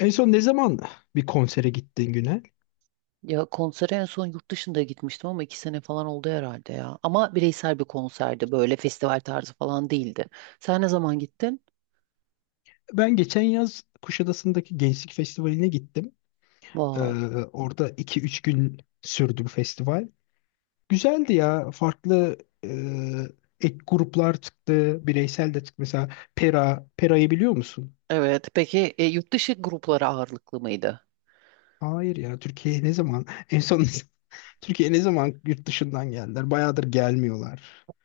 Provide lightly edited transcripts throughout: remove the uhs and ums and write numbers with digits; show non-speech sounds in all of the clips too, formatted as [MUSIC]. En son ne zaman bir konsere gittin Günel? Ya konsere en son yurt dışında gitmiştim ama 2 sene falan oldu herhalde ya. Ama bireysel bir konserdi böyle festival tarzı falan değildi. Sen ne zaman gittin? Ben geçen yaz Kuşadası'ndaki Gençlik Festivali'ne gittim. Ee, Wow. Orada 2-3 gün sürdü bu festival. Güzeldi ya. Farklı e, ek gruplar çıktı. Bireysel de çıktı. Mesela Pera. Pera'yı biliyor musun? Evet. Peki yurt dışı grupları ağırlıklı mıydı? Hayır ya. Türkiye'ye ne zaman? En son [LAUGHS] Türkiye'ye ne zaman yurt dışından geldiler? Bayağıdır gelmiyorlar.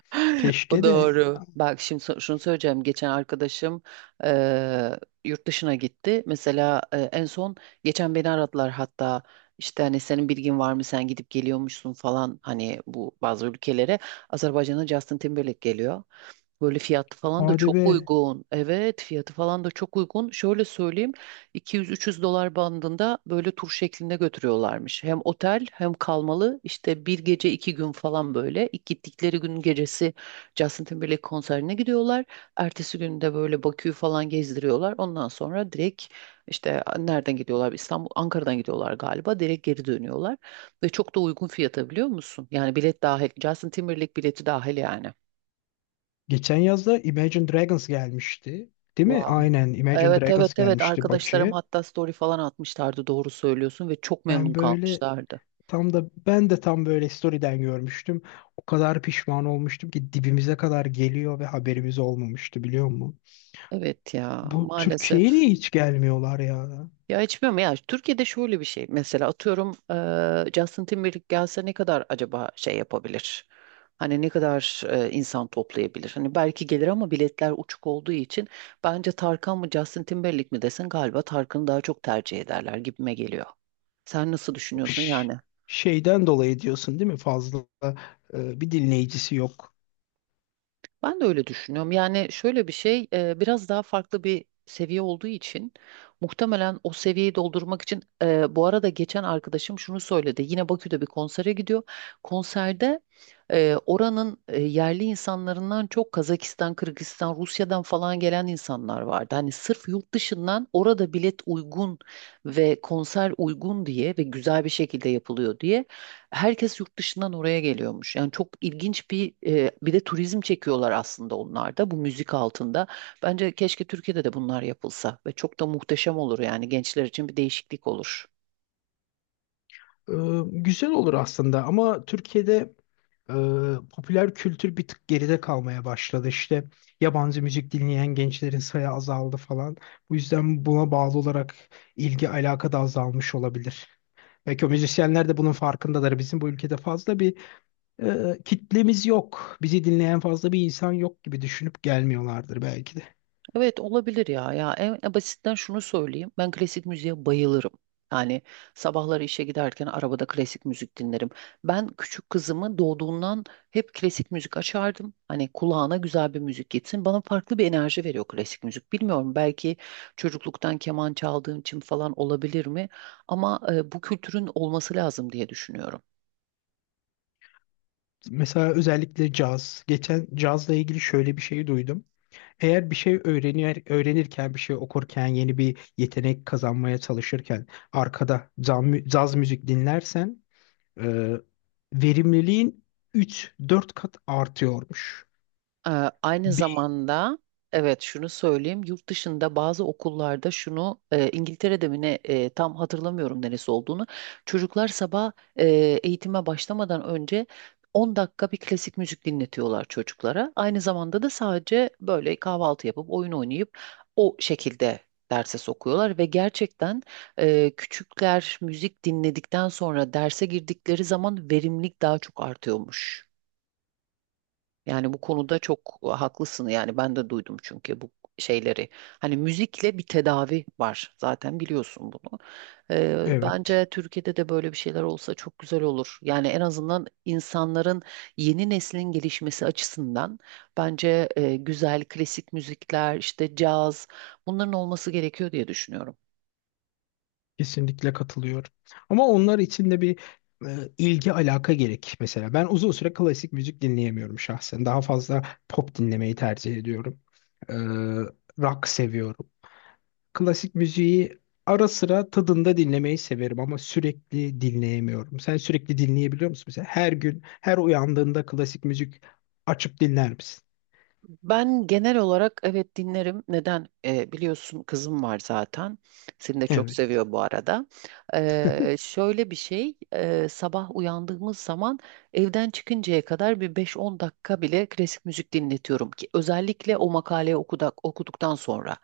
[LAUGHS] O Keşke de doğru. Bak şimdi şunu söyleyeceğim. Geçen arkadaşım yurt dışına gitti. Mesela en son geçen beni aradılar hatta işte hani senin bilgin var mı, sen gidip geliyormuşsun falan hani bu bazı ülkelere. Azerbaycan'a Justin Timberlake geliyor. Böyle fiyatı falan da hadi çok be. uygun. Evet, fiyatı falan da çok uygun. Şöyle söyleyeyim, 200-300 dolar bandında böyle tur şeklinde götürüyorlarmış. Hem otel hem kalmalı, işte bir gece 2 gün falan böyle. İlk gittikleri gün gecesi Justin Timberlake konserine gidiyorlar. Ertesi gün de böyle Bakü'yü falan gezdiriyorlar. Ondan sonra direkt işte nereden gidiyorlar? İstanbul, Ankara'dan gidiyorlar galiba. Direkt geri dönüyorlar. Ve çok da uygun fiyata biliyor musun? Yani bilet dahil. Justin Timberlake bileti dahil yani. Geçen yazda Imagine Dragons gelmişti. Değil mi? Wow. Aynen Imagine Evet, evet, Dragons evet, gelmişti arkadaşlarım Bakü'ye. hatta story falan atmışlardı, doğru söylüyorsun ve çok memnun Ben böyle kalmışlardı. Ben de tam böyle story'den görmüştüm. O kadar pişman olmuştum ki dibimize kadar geliyor ve haberimiz olmamıştı biliyor musun? Evet ya, Bu maalesef. Türkiye'ye niye hiç gelmiyorlar ya? Ya hiç bilmiyorum ya, Türkiye'de şöyle bir şey, mesela atıyorum Justin Timberlake gelse ne kadar acaba şey yapabilir? Hani ne kadar insan toplayabilir? Hani belki gelir ama biletler uçuk olduğu için bence Tarkan mı Justin Timberlake mi desen galiba Tarkan'ı daha çok tercih ederler gibime geliyor. Sen nasıl düşünüyorsun Ş- yani? Şeyden dolayı diyorsun değil mi? Fazla bir dinleyicisi yok. Ben de öyle düşünüyorum. Yani şöyle bir şey, biraz daha farklı bir seviye olduğu için muhtemelen o seviyeyi doldurmak için, bu arada geçen arkadaşım şunu söyledi. Yine Bakü'de bir konsere gidiyor. Konserde oranın yerli insanlarından çok Kazakistan, Kırgızistan, Rusya'dan falan gelen insanlar vardı. Hani sırf yurt dışından orada bilet uygun ve konser uygun diye ve güzel bir şekilde yapılıyor diye herkes yurt dışından oraya geliyormuş. Yani çok ilginç bir de turizm çekiyorlar aslında onlar da bu müzik altında. Bence keşke Türkiye'de de bunlar yapılsa ve çok da muhteşem olur, yani gençler için bir değişiklik olur. E, Güzel olur aslında ama Türkiye'de e, popüler kültür bir tık geride kalmaya başladı. İşte yabancı müzik dinleyen gençlerin sayı azaldı falan. Bu yüzden buna bağlı olarak ilgi alaka da azalmış olabilir. Belki o müzisyenler de bunun farkındadır. Bizim bu ülkede fazla bir kitlemiz yok. Bizi dinleyen fazla bir insan yok gibi düşünüp gelmiyorlardır belki de. Evet, olabilir ya. Ya en basitten şunu söyleyeyim. Ben klasik müziğe bayılırım. Yani sabahları işe giderken arabada klasik müzik dinlerim. Ben küçük kızımı doğduğundan hep klasik müzik açardım. Hani kulağına güzel bir müzik gitsin. Bana farklı bir enerji veriyor klasik müzik. Bilmiyorum, belki çocukluktan keman çaldığım için falan olabilir mi? Ama bu kültürün olması lazım diye düşünüyorum. Mesela özellikle caz. Geçen cazla ilgili şöyle bir şey duydum. Eğer bir şey öğrenir, öğrenirken, bir şey okurken, yeni bir yetenek kazanmaya çalışırken arkada caz, caz müzik dinlersen e, verimliliğin 3-4 kat artıyormuş. Ee, aynı Bir, zamanda, evet, şunu söyleyeyim, yurt dışında bazı okullarda şunu İngiltere'de mi ne, tam hatırlamıyorum neresi olduğunu, çocuklar sabah eğitime başlamadan önce 10 dakika bir klasik müzik dinletiyorlar çocuklara. Aynı zamanda da sadece böyle kahvaltı yapıp oyun oynayıp o şekilde derse sokuyorlar ve gerçekten küçükler müzik dinledikten sonra derse girdikleri zaman verimlilik daha çok artıyormuş. Yani bu konuda çok haklısın. Yani ben de duydum çünkü bu şeyleri. Hani müzikle bir tedavi var. Zaten biliyorsun bunu. Ee, evet. bence Türkiye'de de böyle bir şeyler olsa çok güzel olur. Yani en azından insanların, yeni neslin gelişmesi açısından bence güzel klasik müzikler, işte caz, bunların olması gerekiyor diye düşünüyorum. Kesinlikle katılıyorum. Ama onlar için de bir ilgi alaka gerek mesela. Ben uzun süre klasik müzik dinleyemiyorum şahsen. Daha fazla pop dinlemeyi tercih ediyorum. E, Rock seviyorum. Klasik müziği ara sıra tadında dinlemeyi severim ama sürekli dinleyemiyorum. Sen sürekli dinleyebiliyor musun mesela? Her gün, her uyandığında klasik müzik açıp dinler misin? Ben genel olarak evet dinlerim. Neden? Biliyorsun kızım var zaten. Seni de çok Evet. seviyor bu arada. Şöyle bir şey, sabah uyandığımız zaman evden çıkıncaya kadar bir 5-10 dakika bile klasik müzik dinletiyorum ki, özellikle o makaleyi okuduktan sonra.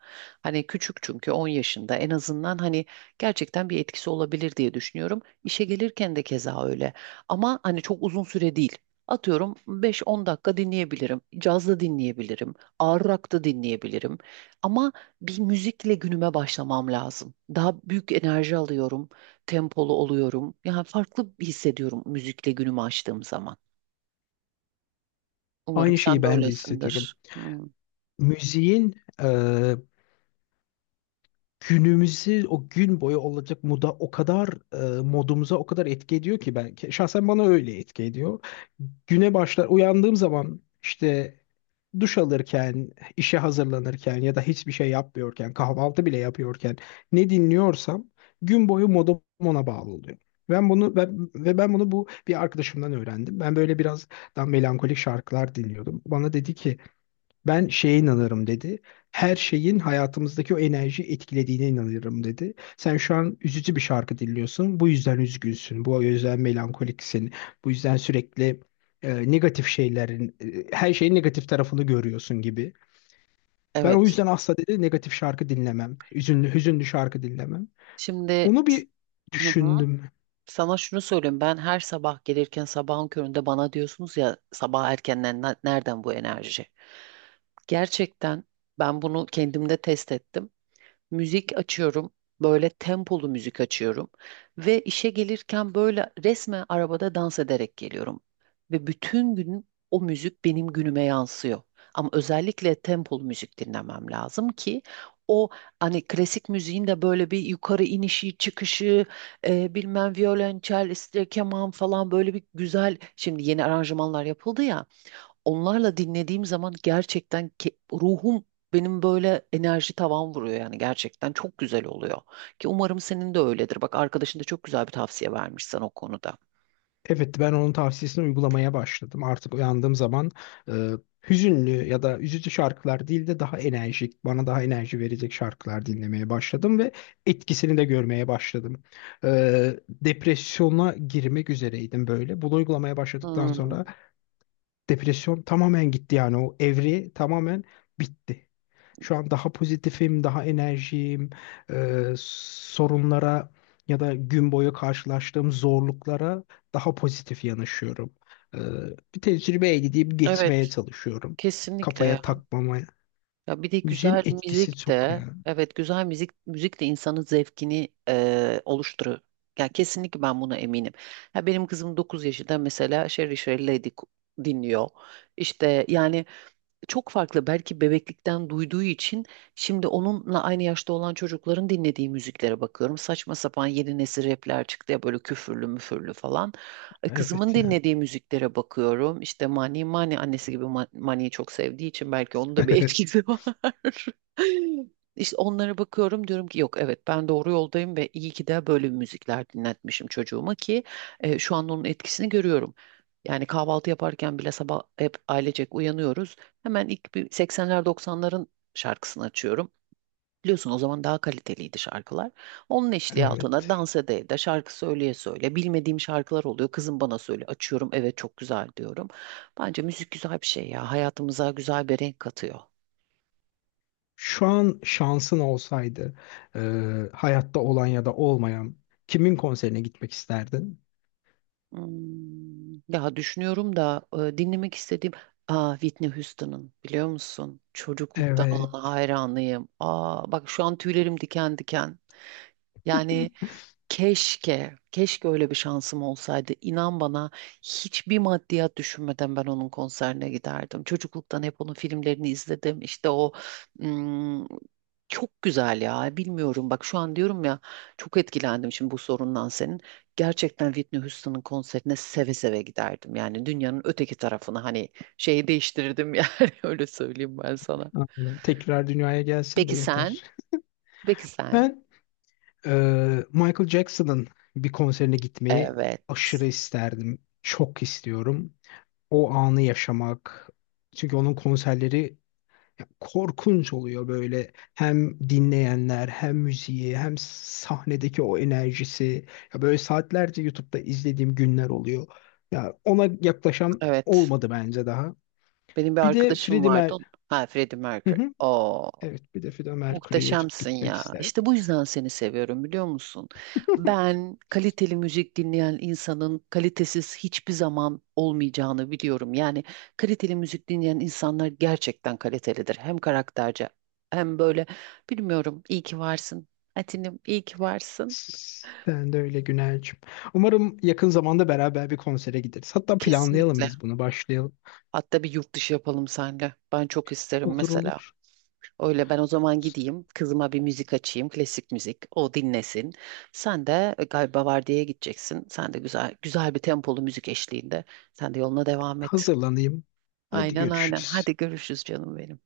Hani küçük, çünkü 10 yaşında, en azından hani gerçekten bir etkisi olabilir diye düşünüyorum. İşe gelirken de keza öyle. Ama hani çok uzun süre değil. Atıyorum 5-10 dakika dinleyebilirim. Caz da dinleyebilirim. Ağır rock da dinleyebilirim. Ama bir müzikle günüme başlamam lazım. Daha büyük enerji alıyorum. Tempolu oluyorum. Yani farklı hissediyorum müzikle günümü açtığım zaman. Umarım Aynı şeyi sen de ben de hissediyorum. öylesindir. Hmm, Müziğin e, günümüzü o gün boyu olacak moda o kadar modumuza o kadar etki ediyor ki ben şahsen bana öyle etki ediyor. Güne başlar uyandığım zaman işte duş alırken, işe hazırlanırken ya da hiçbir şey yapmıyorken, kahvaltı bile yapıyorken ne dinliyorsam gün boyu modum ona bağlı oluyor. Ben bunu ben, ve ben bunu Bu bir arkadaşımdan öğrendim. Ben böyle biraz daha melankolik şarkılar dinliyordum. Bana dedi ki ben şeye inanırım dedi. Her şeyin hayatımızdaki o enerjiyi etkilediğine inanırım dedi. Sen şu an üzücü bir şarkı dinliyorsun. Bu yüzden üzgünsün. Bu yüzden melankoliksin. Bu yüzden sürekli negatif şeylerin, her şeyin negatif tarafını görüyorsun gibi. Ben o evet. yüzden asla dedi negatif şarkı dinlemem. Hüzünlü, hüzünlü şarkı dinlemem. Şimdi, Onu bir hı hı, düşündüm. sana şunu söyleyeyim. Ben her sabah gelirken sabahın köründe bana diyorsunuz ya, sabah erkenden nereden bu enerji? Gerçekten ben bunu kendimde test ettim. Müzik açıyorum. Böyle tempolu müzik açıyorum ve işe gelirken böyle resmen arabada dans ederek geliyorum. Ve bütün gün o müzik benim günüme yansıyor. Ama özellikle tempolu müzik dinlemem lazım ki o, hani klasik müziğin de böyle bir yukarı inişi, çıkışı, bilmem violonçel, işte keman falan, böyle bir güzel, şimdi yeni aranjmanlar yapıldı ya, onlarla dinlediğim zaman gerçekten ruhum, benim böyle enerji tavan vuruyor, yani gerçekten çok güzel oluyor. Ki umarım senin de öyledir. Bak, arkadaşın da çok güzel bir tavsiye vermiş sana o konuda. Evet ben onun tavsiyesini uygulamaya başladım. Artık uyandığım zaman e, hüzünlü ya da üzücü şarkılar değil de daha enerjik, bana daha enerji verecek şarkılar dinlemeye başladım ve etkisini de görmeye başladım. E, Depresyona girmek üzereydim böyle. Bunu uygulamaya başladıktan Hmm, sonra depresyon tamamen gitti yani o evri tamamen bitti. Şu an daha pozitifim, daha enerjiyim. Sorunlara ya da gün boyu karşılaştığım zorluklara daha pozitif yanaşıyorum. Ee, Bir tecrübe elde edip geçmeye evet, çalışıyorum. kesinlikle ya. Kafaya takmamaya. Ya bir de Müziğin güzel etkisi müzik çok de, ya. evet, güzel müzik de insanın zevkini oluşturuyor. Ya kesinlikle, ben buna eminim. Ya benim kızım 9 yaşında mesela Sherry Sherry Lady dinliyor. İşte yani çok farklı. Belki bebeklikten duyduğu için, şimdi onunla aynı yaşta olan çocukların dinlediği müziklere bakıyorum. Saçma sapan yeni nesil rapler çıktı ya böyle, küfürlü müfürlü falan. Kızımın Evet ya. dinlediği müziklere bakıyorum. İşte Mani, Mani annesi gibi Mani'yi çok sevdiği için belki onun da bir [LAUGHS] etkisi [LAUGHS] var. İşte onlara bakıyorum, diyorum ki yok, evet ben doğru yoldayım ve iyi ki de böyle müzikler dinletmişim çocuğuma ki şu an onun etkisini görüyorum. Yani kahvaltı yaparken bile sabah hep ailecek uyanıyoruz. Hemen ilk bir 80'ler 90'ların şarkısını açıyorum. Biliyorsun, o zaman daha kaliteliydi şarkılar. Onun eşliği altına Evet. dans ede de şarkı söyleye söyle. Bilmediğim şarkılar oluyor. Kızım bana söyle. Açıyorum. Evet, çok güzel diyorum. Bence müzik güzel bir şey ya. Hayatımıza güzel bir renk katıyor. Şu an şansın olsaydı e, hayatta olan ya da olmayan kimin konserine gitmek isterdin? Hmm, ya düşünüyorum da dinlemek istediğim, aa, Whitney Houston'ın biliyor musun? Çocukluktan ona Evet. hayranıyım. Aa, bak şu an tüylerim diken diken. Yani [LAUGHS] keşke, keşke öyle bir şansım olsaydı. İnan bana, hiçbir maddiyat düşünmeden ben onun konserine giderdim. Çocukluktan hep onun filmlerini izledim. İşte o, ım, çok güzel ya. Bilmiyorum, bak şu an diyorum ya, çok etkilendim şimdi bu sorundan senin. Gerçekten Whitney Houston'ın konserine seve seve giderdim. Yani dünyanın öteki tarafını, hani şeyi değiştirirdim yani, [LAUGHS] öyle söyleyeyim ben sana. Aynen. Tekrar dünyaya gelsin de Peki sen? yeter. Peki sen? Ben Michael Jackson'ın bir konserine gitmeyi Evet. aşırı isterdim. Çok istiyorum. O anı yaşamak. Çünkü onun konserleri ya, korkunç oluyor böyle. Hem dinleyenler, hem müziği, hem sahnedeki o enerjisi. Ya böyle saatlerce YouTube'da izlediğim günler oluyor. Ya ona yaklaşan Evet. olmadı bence daha. Benim bir Bir de arkadaşım Freddie Mer... vardı. Ha, Freddie Hı Mercury. hı. Oo, Evet, bir de Freddie Mercury'ye çok muhteşemsin gitmek ya. isterdim. İşte bu yüzden seni seviyorum, biliyor musun? [LAUGHS] Ben kaliteli müzik dinleyen insanın kalitesiz hiçbir zaman olmayacağını biliyorum. Yani kaliteli müzik dinleyen insanlar gerçekten kalitelidir. Hem karakterce, hem böyle, bilmiyorum. İyi ki varsın. Atinim, iyi ki varsın. Sen de öyle Güner'cim. Umarım yakın zamanda beraber bir konsere gideriz. Hatta planlayalım Kesinlikle. biz bunu, başlayalım. Hatta bir yurt dışı yapalım seninle. Ben çok isterim Olur mesela. olur. Öyle ben o zaman gideyim, kızıma bir müzik açayım, klasik müzik, o dinlesin. Sen de galiba vardiyaya gideceksin. Sen de güzel güzel bir tempolu müzik eşliğinde. Sen de yoluna devam et. Hazırlanayım. Hadi Aynen, aynen. görüşürüz. Hadi görüşürüz canım benim.